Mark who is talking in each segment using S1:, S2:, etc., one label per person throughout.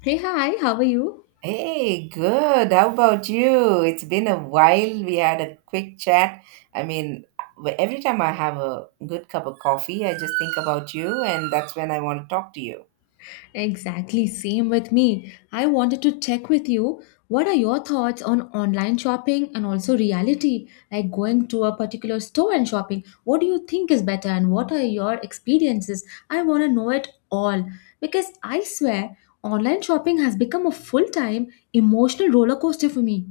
S1: Hey, hi, how are you?
S2: Hey, good. How about you? It's been a while. We had a quick chat. I mean, every time I have a good cup of coffee, I just think about you, and that's when I want to talk to you.
S1: Exactly, same with me. I wanted to check with you, what are your thoughts on online shopping and also reality, like going to a particular store and shopping? What do you think is better and what are your experiences? I want to know it all because I swear online shopping has become a full time emotional roller coaster for me.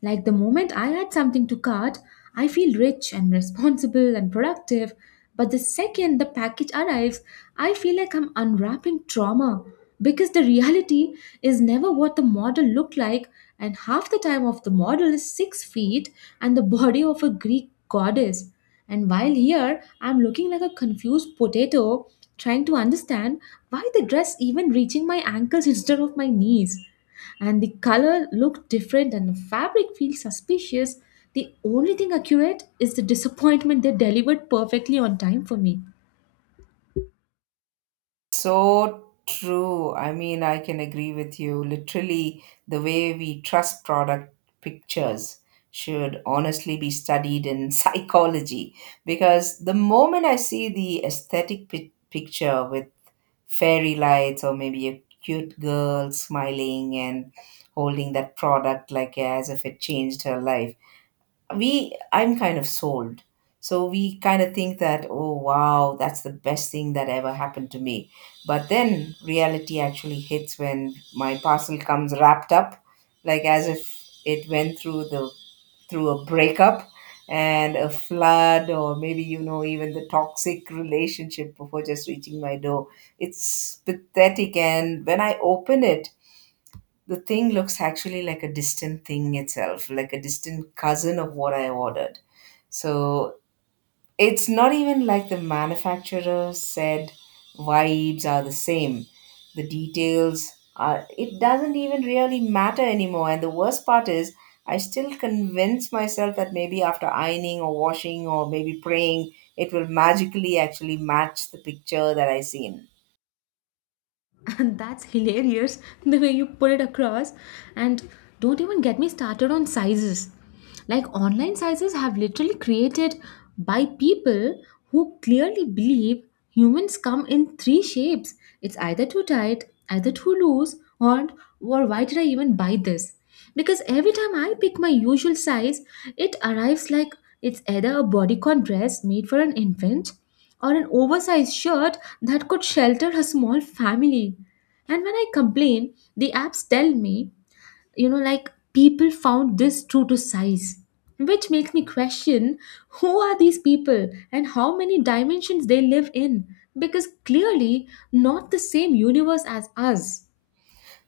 S1: Like, the moment I add something to cart, I feel rich and responsible and productive. But the second the package arrives, I feel like I'm unwrapping trauma, because the reality is never what the model looked like, and half the time of the model is 6 feet and the body of a Greek goddess. And while here I'm looking like a confused potato trying to understand why the dress even reaching my ankles instead of my knees, and the color looked different and the fabric feels suspicious, the only thing accurate is the disappointment. They delivered perfectly on time for me.
S2: So true. I mean, I can agree with you. Literally, the way we trust product pictures should honestly be studied in psychology because the moment I see the aesthetic picture with fairy lights or maybe a cute girl smiling and holding that product like as if it changed her life, we I'm kind of sold. So we kind of think that, oh wow, that's the best thing that ever happened to me. But then reality actually hits when my parcel comes wrapped up like as if it went through the through a breakup and a flood, or maybe, you know, even the toxic relationship before just reaching my door. It's pathetic. And when I open it, the thing looks actually like a distant thing itself like a distant cousin of what I ordered. So it's not even like the manufacturer said. Vibes are the same. The details are, it doesn't even really matter anymore. And the worst part is, I still convince myself that maybe after ironing or washing or maybe praying, it will magically actually match the picture that I seen.
S1: And that's hilarious, the way you put it across. And don't even get me started on sizes. Like, online sizes have literally created by people who clearly believe humans come in three shapes. It's either too tight, either too loose, or why did I even buy this? Because every time I pick my usual size, it arrives like it's either a bodycon dress made for an infant or an oversized shirt that could shelter a small family. And when I complain, the apps tell me, like people found this true to size, which makes me question who are these people and how many dimensions they live in, because clearly not the same universe as us.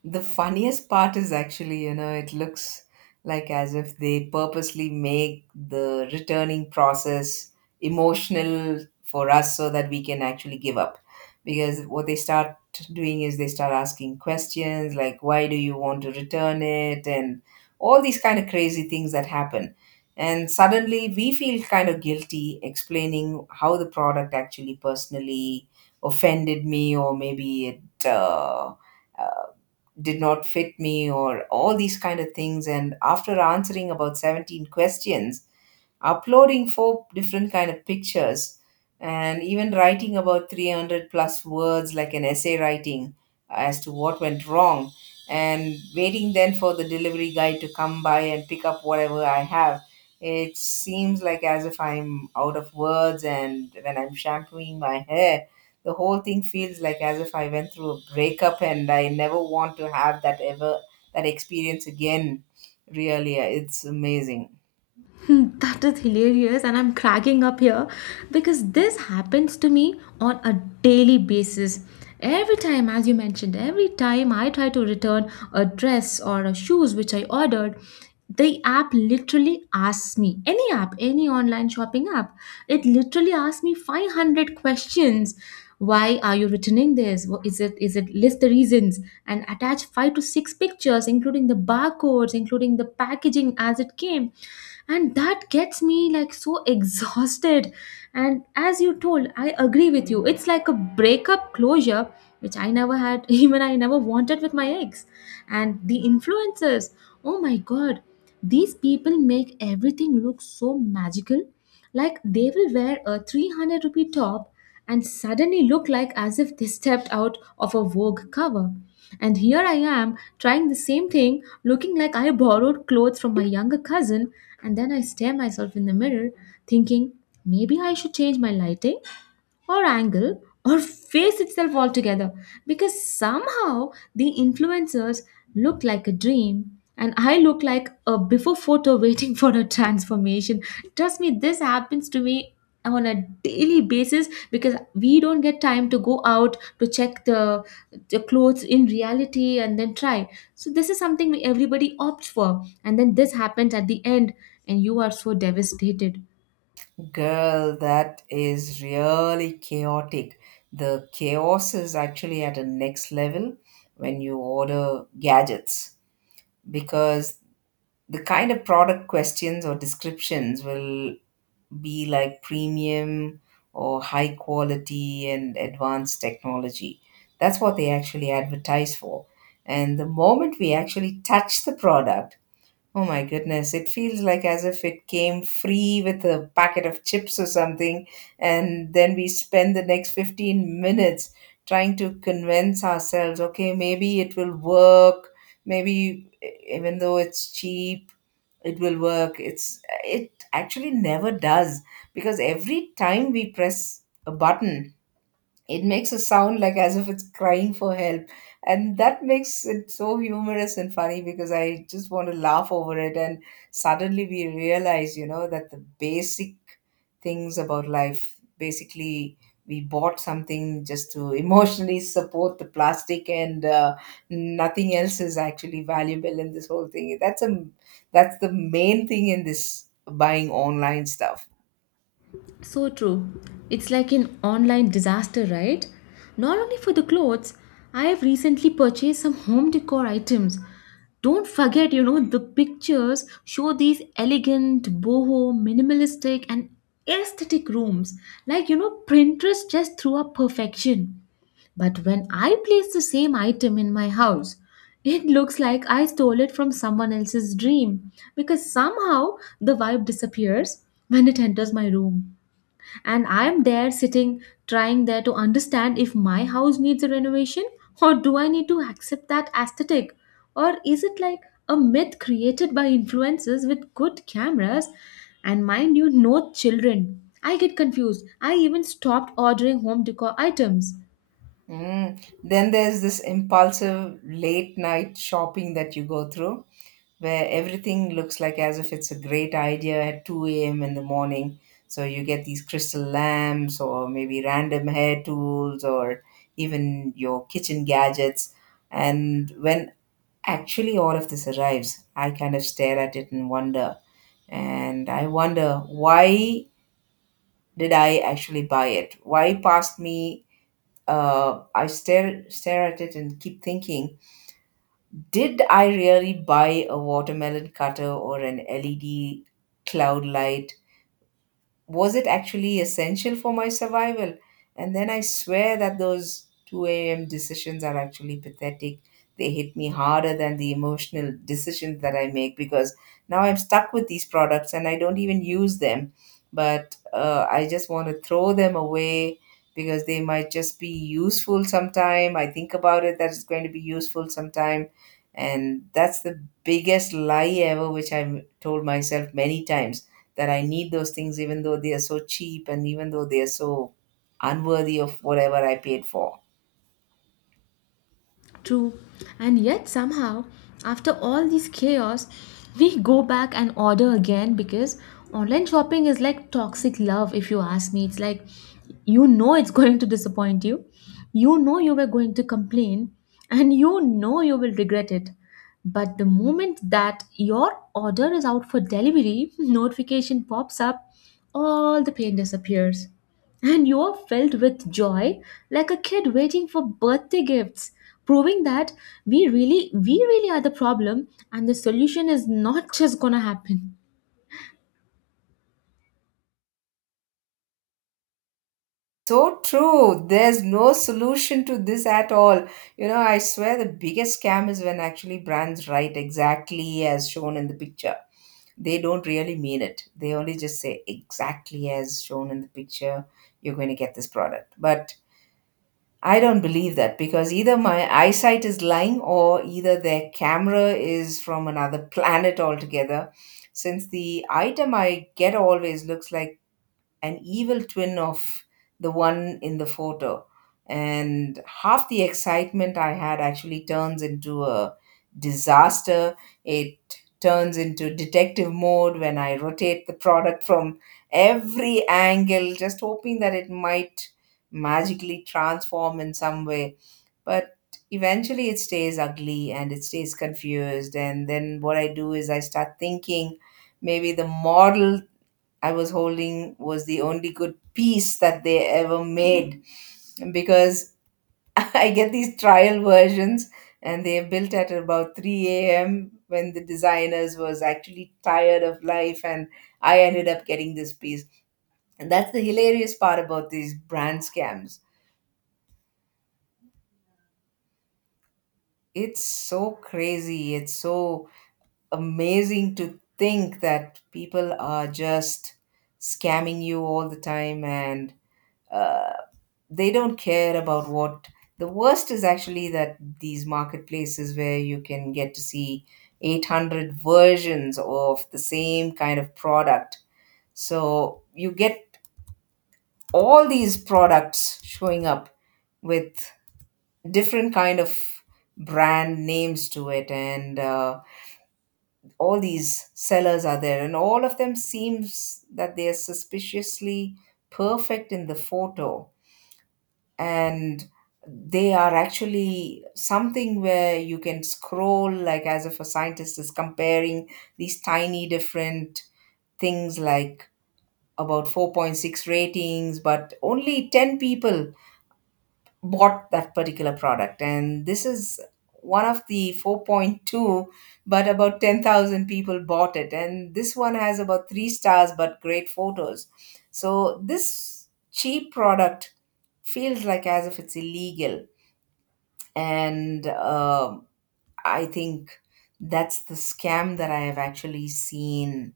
S2: The funniest part is actually, you know, it looks like as if they purposely make the returning process emotional for us so that we can actually give up. Because what they start doing is they start asking questions like, why do you want to return it? And all these kind of crazy things that happen. And suddenly we feel kind of guilty explaining how the product actually personally offended me, or maybe it, did not fit me, or all these kind of things. And after answering about 17 questions, uploading four different kind of pictures, and even writing about 300 plus words like an essay writing as to what went wrong, and waiting then for the delivery guy to come by and pick up whatever I have, it seems like as if I'm out of words. And when I'm shampooing my hair, the whole thing feels like as if I went through a breakup and I never want to have that ever, that experience again. Really, it's amazing.
S1: Hmm, that is hilarious, and I'm cracking up here because this happens to me on a daily basis. Every time, as you mentioned, every time I try to return a dress or a shoes which I ordered, the app literally asks me, any app, any online shopping app, it literally asks me 500 questions, why are you returning this, is it, list the reasons, and attach five to six pictures including the barcodes, including the packaging as it came, and that gets me like so exhausted. And as you told, I agree with you, it's like a breakup closure which I never had, even I never wanted with my ex. And the influencers, oh my god, these people make everything look so magical. Like, they will wear a 300 rupee top and suddenly look like as if they stepped out of a Vogue cover. And here I am trying the same thing, looking like I borrowed clothes from my younger cousin, and then I stare myself in the mirror, thinking maybe I should change my lighting or angle or face itself altogether, because somehow the influencers look like a dream and I look like a before photo waiting for a transformation. Trust me, this happens to me on a daily basis because we don't get time to go out to check the clothes in reality and then try. So this is something everybody opts for, and then this happens at the end and you are so devastated.
S2: Girl, that is really chaotic. The chaos is actually at a next level when you order gadgets, because the kind of product questions or descriptions will be like premium or high quality and advanced technology. That's what they actually advertise for. And the moment we actually touch the product, oh my goodness, it feels like as if it came free with a packet of chips or something, and then we spend the next 15 minutes trying to convince ourselves, okay, maybe it will work, even though it's cheap, it will work. It actually never does because every time we press a button, it makes a sound like as if it's crying for help, and that makes it so humorous and funny because I just want to laugh over it. And suddenly we realize, you know, that the basic things about life, basically, we bought something just to emotionally support the plastic, and nothing else is actually valuable in this whole thing. That's the main thing in this buying online stuff.
S1: So true. It's like an online disaster, right? Not only for the clothes, I have recently purchased some home decor items. Don't forget, the pictures show these elegant, boho, minimalistic, and aesthetic rooms. Like, Pinterest just threw up perfection. But when I place the same item in my house, it looks like I stole it from someone else's dream, because somehow the vibe disappears when it enters my room, and I'm there sitting, trying there to understand if my house needs a renovation or do I need to accept that aesthetic, or is it like a myth created by influencers with good cameras. And mind you, no children, I get confused. I even stopped ordering home decor items.
S2: Mm. Then there's this impulsive late night shopping that you go through where everything looks like as if it's a great idea at 2 a.m. in the morning. So you get these crystal lamps or maybe random hair tools or even your kitchen gadgets. And when actually all of this arrives, I kind of stare at it and wonder. And I wonder, why did I actually buy it? Why passed me, uh, I stare at it and keep thinking, did I really buy a watermelon cutter or an LED cloud light? Was it actually essential for my survival? And then I swear that those 2 a.m. decisions are actually pathetic. They hit me harder than the emotional decisions that I make because now I'm stuck with these products and I don't even use them. But I just want to throw them away because they might just be useful sometime. I think about it that it's going to be useful sometime, and that's the biggest lie ever which I've told myself many times, that I need those things even though they are so cheap and even though they are so unworthy of whatever I paid for.
S1: True. And yet, somehow, after all this chaos, we go back and order again because online shopping is like toxic love, if you ask me. It's like, you know it's going to disappoint you, you know you were going to complain, and you know you will regret it. But the moment that your order is out for delivery, notification pops up, all the pain disappears and you're filled with joy like a kid waiting for birthday gifts, proving that we really are the problem and the solution is not just gonna happen.
S2: So true, there's no solution to this at all. You know, I swear the biggest scam is when actually brands write exactly as shown in the picture. They don't really mean it. They only just say exactly as shown in the picture, you're going to get this product. But I don't believe that because either my eyesight is lying or either their camera is from another planet altogether. Since the item I get always looks like an evil twin of the one in the photo. And half the excitement I had actually turns into a disaster. It turns into detective mode when I rotate the product from every angle, just hoping that it might magically transform in some way. But eventually it stays ugly and it stays confused. And then what I do is I start thinking, maybe the model I was holding was the only good piece that they ever made because I get these trial versions and they're built at about 3 a.m. when the designers was actually tired of life and I ended up getting this piece. And that's the hilarious part about these brand scams. It's so crazy. It's so amazing to think that people are just scamming you all the time, and uh, they don't care about what. The worst is actually that these marketplaces where you can get to see 800 versions of the same kind of product, so you get all these products showing up with different kind of brand names to it, and all these sellers are there and all of them seems that they are suspiciously perfect in the photo. And they are actually something where you can scroll like as if a scientist is comparing these tiny different things, like about 4.6 ratings but only 10 people bought that particular product, and this is one of the 4.2 but about 10,000 people bought it, and this one has about 3 stars but great photos. So this cheap product feels like as if it's illegal. And I think that's the scam that I have actually seen.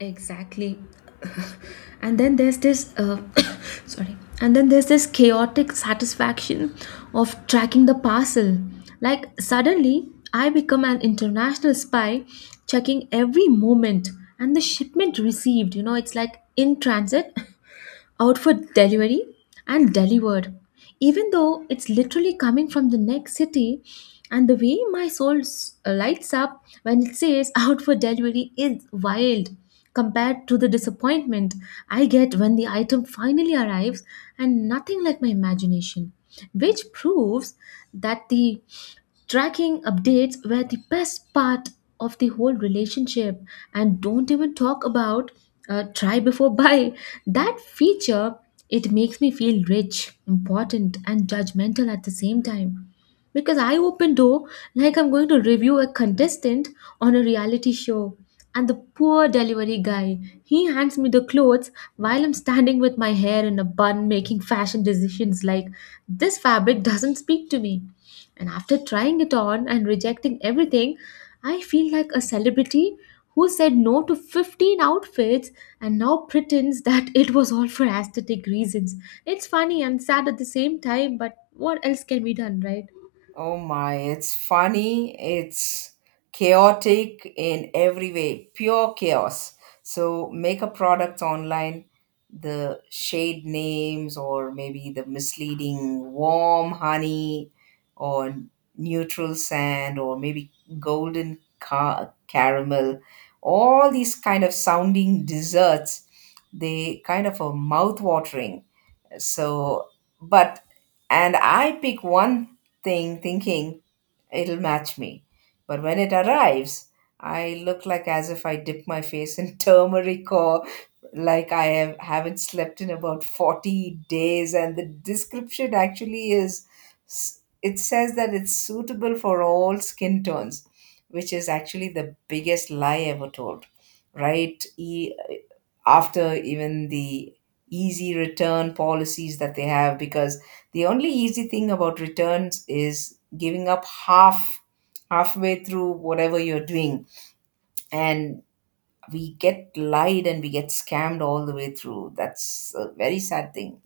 S1: Exactly. And then there's this, sorry, and then there's this chaotic satisfaction of tracking the parcel. Like, suddenly, I become an international spy checking every moment, and the shipment received. It's like, in transit, out for delivery, and delivered, even though it's literally coming from the next city. And the way my soul lights up when it says out for delivery is wild, compared to the disappointment I get when the item finally arrives and nothing like my imagination, which proves that the tracking updates were the best part of the whole relationship. And don't even talk about try before buy, that feature. It makes me feel rich, important, and judgmental at the same time, because I open door like I'm going to review a contestant on a reality show, and the poor delivery guy, he hands me the clothes while I'm standing with my hair in a bun making fashion decisions like, this fabric doesn't speak to me. And after trying it on and rejecting everything, I feel like a celebrity who said no to 15 outfits and now pretends that it was all for aesthetic reasons. It's funny and sad at the same time, but what else can be done, right?
S2: Oh my, it's funny, it's chaotic in every way, pure chaos. So make a product online, the shade names or maybe the misleading warm honey, or neutral sand, or maybe golden caramel, all these kind of sounding desserts, they kind of are mouth-watering. So, but, and I pick one thing thinking it'll match me. But when it arrives, I look like as if I dip my face in turmeric, or like I haven't slept in about 40 days. And the description actually it says that it's suitable for all skin tones, which is actually the biggest lie ever told, right? After even the easy return policies that they have, because the only easy thing about returns is giving up halfway through whatever you're doing, and we get lied and we get scammed all the way through. That's a very sad thing.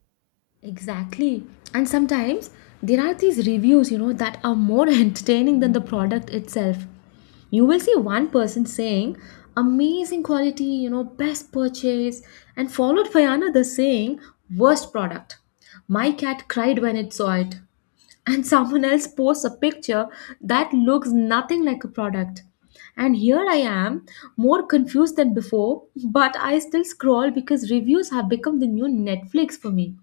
S1: Exactly. And sometimes there are these reviews, that are more entertaining than the product itself. You will see one person saying, amazing quality, best purchase, and followed by another saying, worst product. My cat cried when it saw it. And someone else posts a picture that looks nothing like a product. And here I am, more confused than before, but I still scroll because reviews have become the new Netflix for me.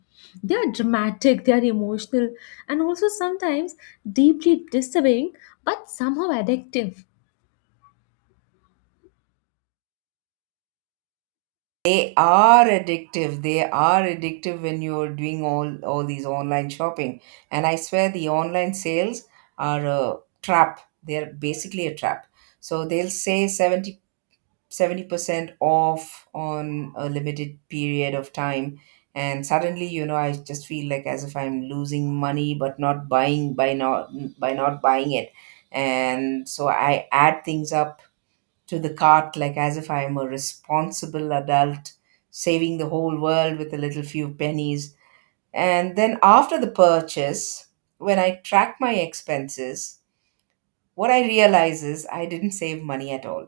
S1: They are dramatic, they are emotional, and also sometimes deeply disturbing, but somehow addictive.
S2: They are addictive, they are addictive when you're doing all these online shopping. And I swear the online sales are a trap, they're basically a trap. So they'll say 70% off on a limited period of time, and suddenly, you know, I just feel like as if I'm losing money but not buying by not buying it and so I add things up to the cart like as if I'm a responsible adult saving the whole world with a little few pennies. And then after the purchase, when I track my expenses, what I realize is I didn't save money at all.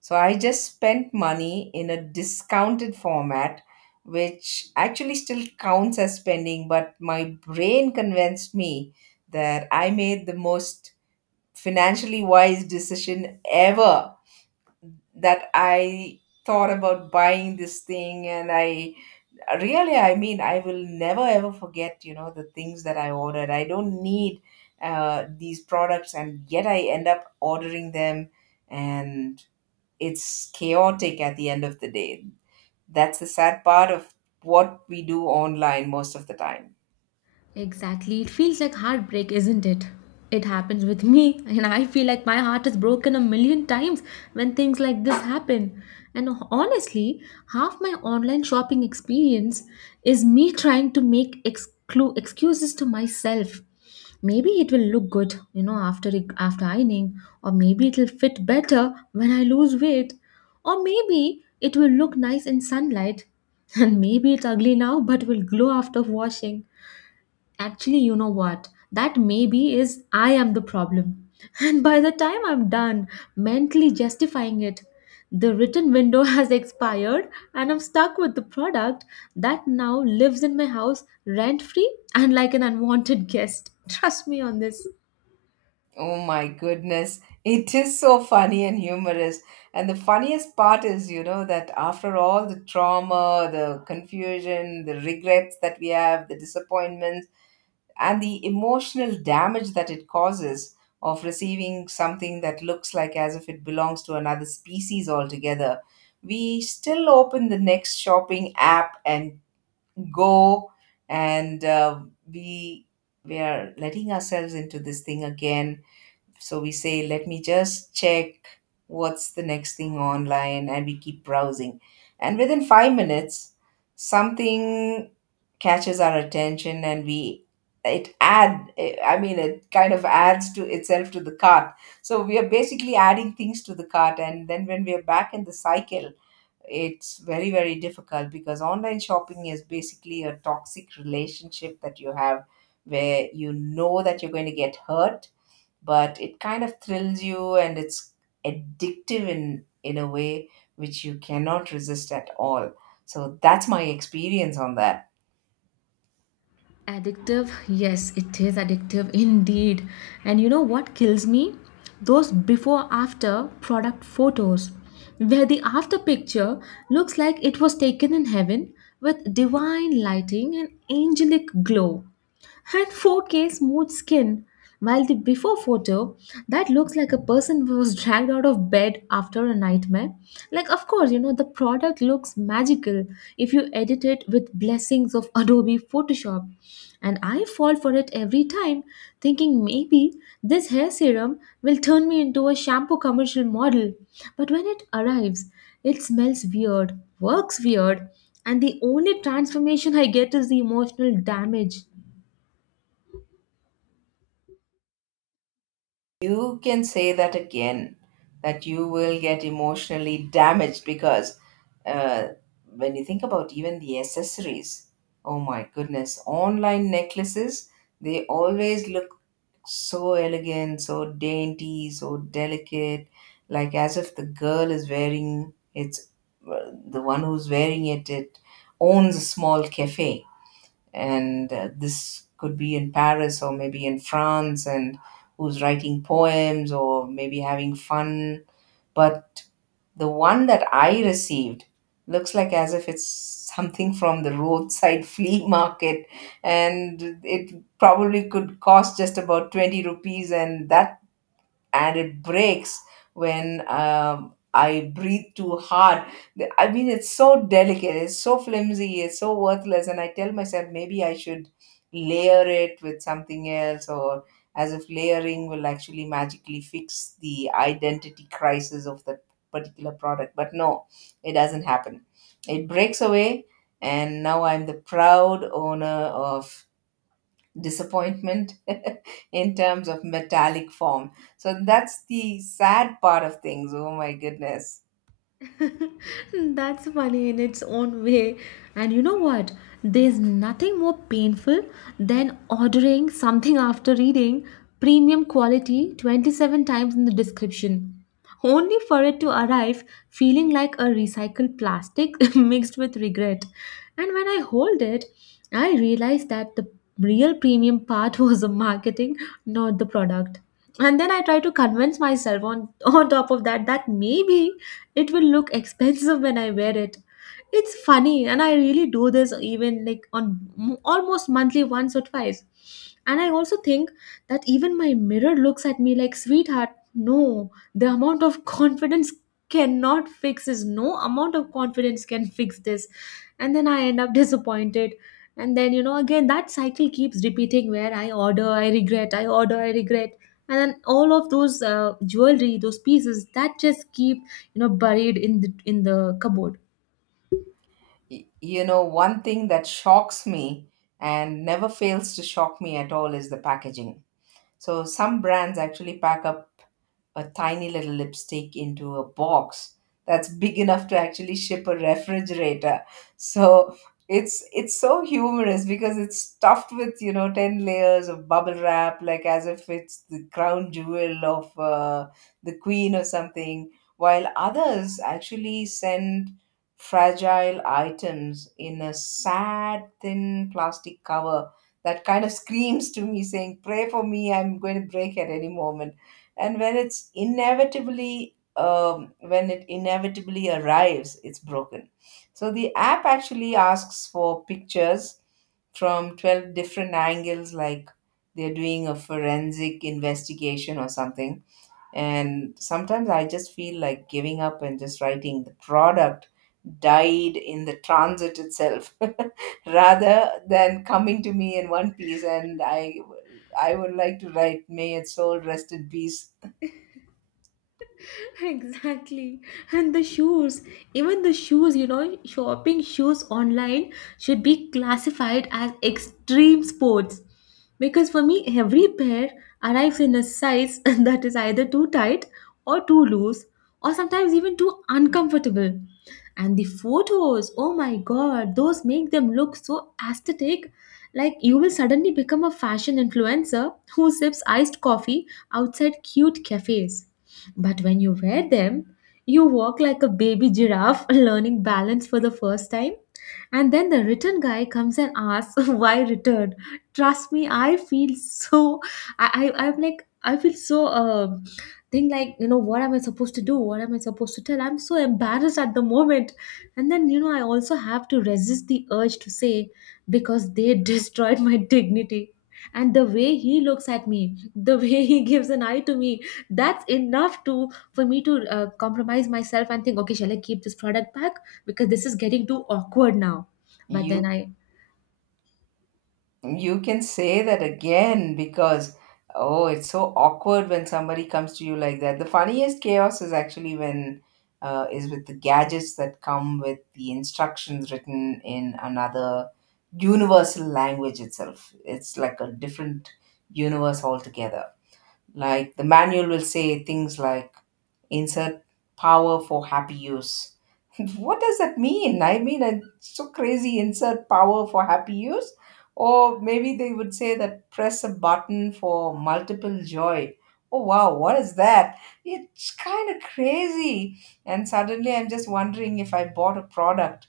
S2: So I just spent money in a discounted format, which actually still counts as spending, but my brain convinced me that I made the most financially wise decision ever. That I thought about buying this thing, and I really, I mean, I will never ever forget, you know, the things that I ordered I don't need, these products, and yet I end up ordering them. And it's chaotic at the end of the day. That's the sad part of what we do online most of the time.
S1: Exactly. It feels like heartbreak, isn't it? It happens with me, and I feel like my heart is broken a million times when things like this happen. And honestly, half my online shopping experience is me trying to make excuses to myself. Maybe it will look good, after ironing, or maybe it'll fit better when I lose weight, or maybe it will look nice in sunlight, and maybe it's ugly now but will glow after washing. Actually, you know what? That maybe is I am the problem. And by the time I'm done mentally justifying it, the written window has expired, and I'm stuck with the product that now lives in my house rent free and like an unwanted guest. Trust me on this.
S2: Oh my goodness. It is so funny and humorous. And the funniest part is, you know, that after all the trauma, the confusion, the regrets that we have, the disappointments, and the emotional damage that it causes of receiving something that looks like as if it belongs to another species altogether, we still open the next shopping app and go and we we are letting ourselves into this thing again. So we say, let me just check what's the next thing online, and we keep browsing, and within 5 minutes something catches our attention, and we— it add it kind of adds to itself to the cart. So we are basically adding things to the cart, and then when we are back in the cycle, it's very, very difficult, because online shopping is basically a toxic relationship that you have, where you know that you're going to get hurt, but it kind of thrills you, and it's addictive in a way which you cannot resist at all. So that's my experience on that.
S1: Addictive? Yes, it is addictive indeed. And you know what kills me? Those before after product photos, where the after picture looks like it was taken in heaven with divine lighting and angelic glow and 4K smooth skin. While the before photo, that looks like a person who was dragged out of bed after a nightmare. Like, of course, the product looks magical if you edit it with blessings of Adobe Photoshop. And I fall for it every time, thinking maybe this hair serum will turn me into a shampoo commercial model. But when it arrives, it smells weird, works weird, and the only transformation I get is the emotional damage.
S2: You can say that again, that you will get emotionally damaged because, uh, when you think about even the accessories, oh my goodness, online necklaces, they always look so elegant, so dainty, so delicate, like as if the girl is wearing— it's the one who's wearing it, it owns a small cafe, and this could be in Paris or maybe in France, and who's writing poems or maybe having fun. But the one that I received looks like as if it's something from the roadside flea market, and it probably could cost just about 20 rupees, and that and it breaks when I breathe too hard. It's so delicate, it's so flimsy, it's so worthless. And I tell myself maybe I should layer it with something else, or as if layering will actually magically fix the identity crisis of that particular product. But no, it doesn't happen. It breaks away, and now I'm the proud owner of disappointment in terms of metallic form. So that's the sad part of things. Oh my goodness.
S1: That's funny in its own way. And you know what? There's nothing more painful than ordering something after reading premium quality 27 times in the description, only for it to arrive feeling like a recycled plastic mixed with regret. And when I hold it, I realize that the real premium part was the marketing, not the product. And then I try to convince myself on, on top of that, that maybe it will look expensive when I wear it. It's funny, and I really do this even like on almost monthly once or twice. And I also think that even my mirror looks at me like, sweetheart, no, the amount of confidence cannot fix this. No amount of confidence can fix this. And then I end up disappointed. And then, again, that cycle keeps repeating where I order, I regret, I order, I regret, and then all of those jewelry, those pieces that just keep, buried in the cupboard.
S2: You know, one thing that shocks me and never fails to shock me at all is the packaging. So some brands actually pack up a tiny little lipstick into a box that's big enough to actually ship a refrigerator. So it's so humorous because it's stuffed with, you know, 10 layers of bubble wrap, like as if it's the crown jewel of the queen or something, while others actually send fragile items in a sad thin plastic cover that kind of screams to me saying, "Pray for me, I'm going to break at any moment." And when it's inevitably— when it inevitably arrives, it's broken. So the app actually asks for pictures from 12 different angles, like they're doing a forensic investigation or something, and sometimes I just feel like giving up and just writing the product died in the transit itself rather than coming to me in one piece, and I would like to write, "May its soul rest in peace."
S1: Exactly. And the shoes, even the shoes, you know, shopping shoes online should be classified as extreme sports. Because for me, every pair arrives in a size that is either too tight or too loose, or sometimes even too uncomfortable. And the photos, oh my god, those make them look so aesthetic. Like you will suddenly become a fashion influencer who sips iced coffee outside cute cafes. But when you wear them, you walk like a baby giraffe learning balance for the first time. And then the return guy comes and asks, why return? Trust me, I feel so. I'm like, I feel so. Think like, you know, what am I supposed to do, what am I supposed to tell? I'm so embarrassed at the moment. And then, you know, I also have to resist the urge to say, because they destroyed my dignity, and the way he looks at me, the way he gives an eye to me, that's enough to, for me to compromise myself and think, okay, shall I keep this product back, because this is getting too awkward now. But then
S2: You
S1: I
S2: You can say that again, because, oh, it's so awkward when somebody comes to you like that. The funniest chaos is actually when is with the gadgets that come with the instructions written in another universal language itself. It's like a different universe altogether. Like the manual will say things like, "Insert power for happy use." What does that mean? I mean, it's so crazy. Insert power for happy use. Or maybe they would say that, "Press a button for multiple joy." Oh, wow, what is that? It's kind of crazy. And suddenly I'm just wondering if I bought a product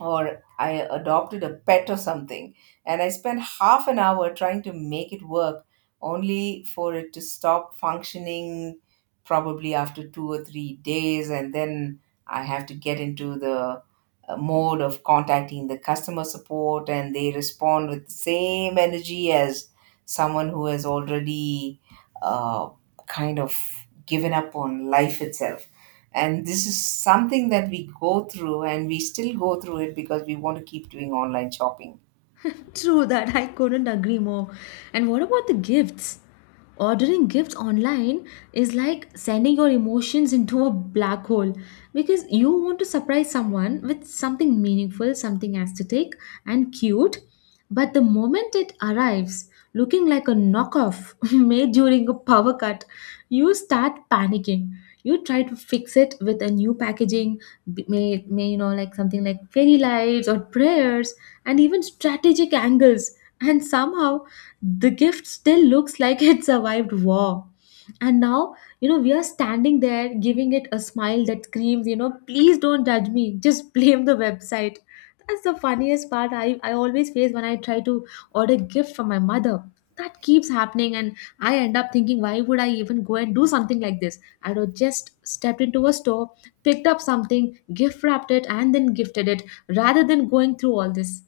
S2: or I adopted a pet or something, and I spent half an hour trying to make it work, only for it to stop functioning probably after 2 or 3 days, and then I have to get into the mode of contacting the customer support, and they respond with the same energy as someone who has already uh, kind of given up on life itself. And this is something that we go through, and we still go through it, because we want to keep doing online shopping.
S1: true that, I couldn't agree more. And what about the gifts? Ordering gifts online is like sending your emotions into a black hole, because you want to surprise someone with something meaningful, something aesthetic and cute. But the moment it arrives, looking like a knockoff made during a power cut, you start panicking. You try to fix it with a new packaging, b- may you know, like something like fairy lights or prayers and even strategic angles. And somehow the gift still looks like it survived war. And now, you know, we are standing there giving it a smile that screams, you know, please don't judge me, just blame the website. That's the funniest part I always face when I try to order gift from my mother. That keeps happening, and I end up thinking, why would I even go and do something like this? I'd have just stepped into a store, picked up something, gift wrapped it, and then gifted it rather than going through all this.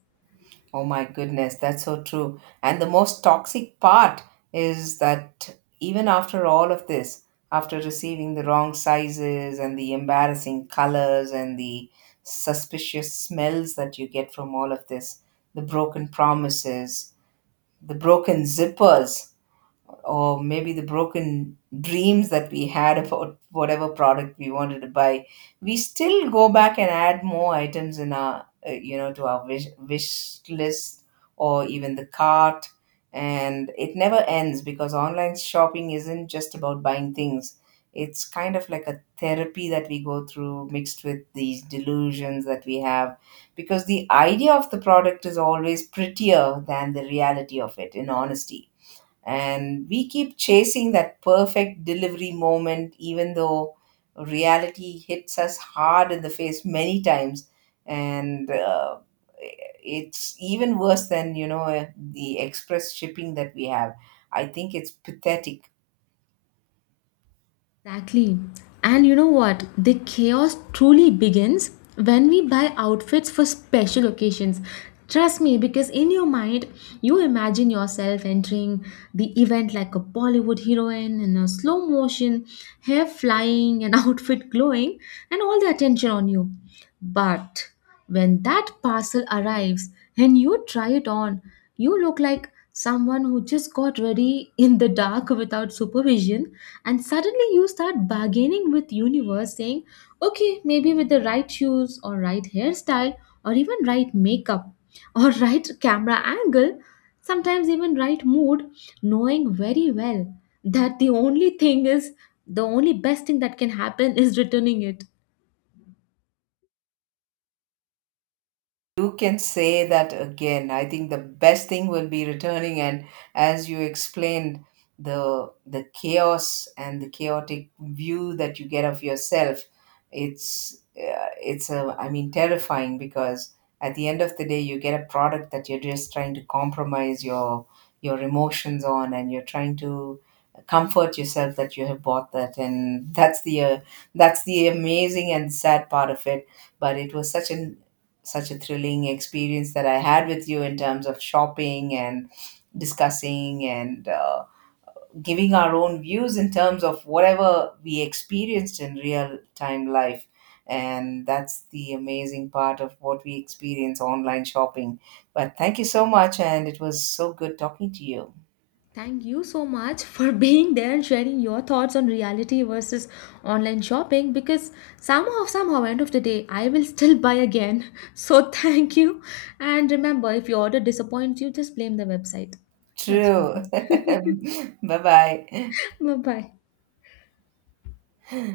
S2: Oh my goodness, that's so true. And the most toxic part is that even after all of this, after receiving the wrong sizes and the embarrassing colors and the suspicious smells that you get from all of this, the broken promises, the broken zippers, or maybe the broken dreams that we had about whatever product we wanted to buy, we still go back and add more items in our— you know, to our wish list or even the cart. And it never ends, because online shopping isn't just about buying things. It's kind of like a therapy that we go through, mixed with these delusions that we have, because the idea of the product is always prettier than the reality of it, in honesty. And we keep chasing that perfect delivery moment, even though reality hits us hard in the face many times. And it's even worse than, you know, the express shipping that we have. I think it's pathetic.
S1: Exactly. And you know what? The chaos truly begins when we buy outfits for special occasions. Trust me, because in your mind, you imagine yourself entering the event like a Bollywood heroine in a slow motion, hair flying, and outfit glowing, and all the attention on you. But when that parcel arrives and you try it on, you look like someone who just got ready in the dark without supervision, and suddenly you start bargaining with universe saying, okay, maybe with the right shoes or right hairstyle or even right makeup or right camera angle, sometimes even right mood, knowing very well that the only thing is, the only best thing that can happen is returning it.
S2: You can say that again. I think the best thing will be returning. And as you explained, the chaos and the chaotic view that you get of yourself, it's a, I mean, terrifying, because at the end of the day, you get a product that you're just trying to compromise your emotions on, and you're trying to comfort yourself that you have bought that. And that's the amazing and sad part of it. But it was such a— such a thrilling experience that I had with you in terms of shopping and discussing and, giving our own views in terms of whatever we experienced in real time life. And that's the amazing part of what we experience online shopping. But thank you so much, and it was so good talking to you.
S1: Thank you so much for being there and sharing your thoughts on reality versus online shopping, because somehow, somehow end of the day I will still buy again. So thank you, and remember, if your order disappoints you, just blame the website. Catch you.
S2: True. Bye bye.
S1: Bye bye.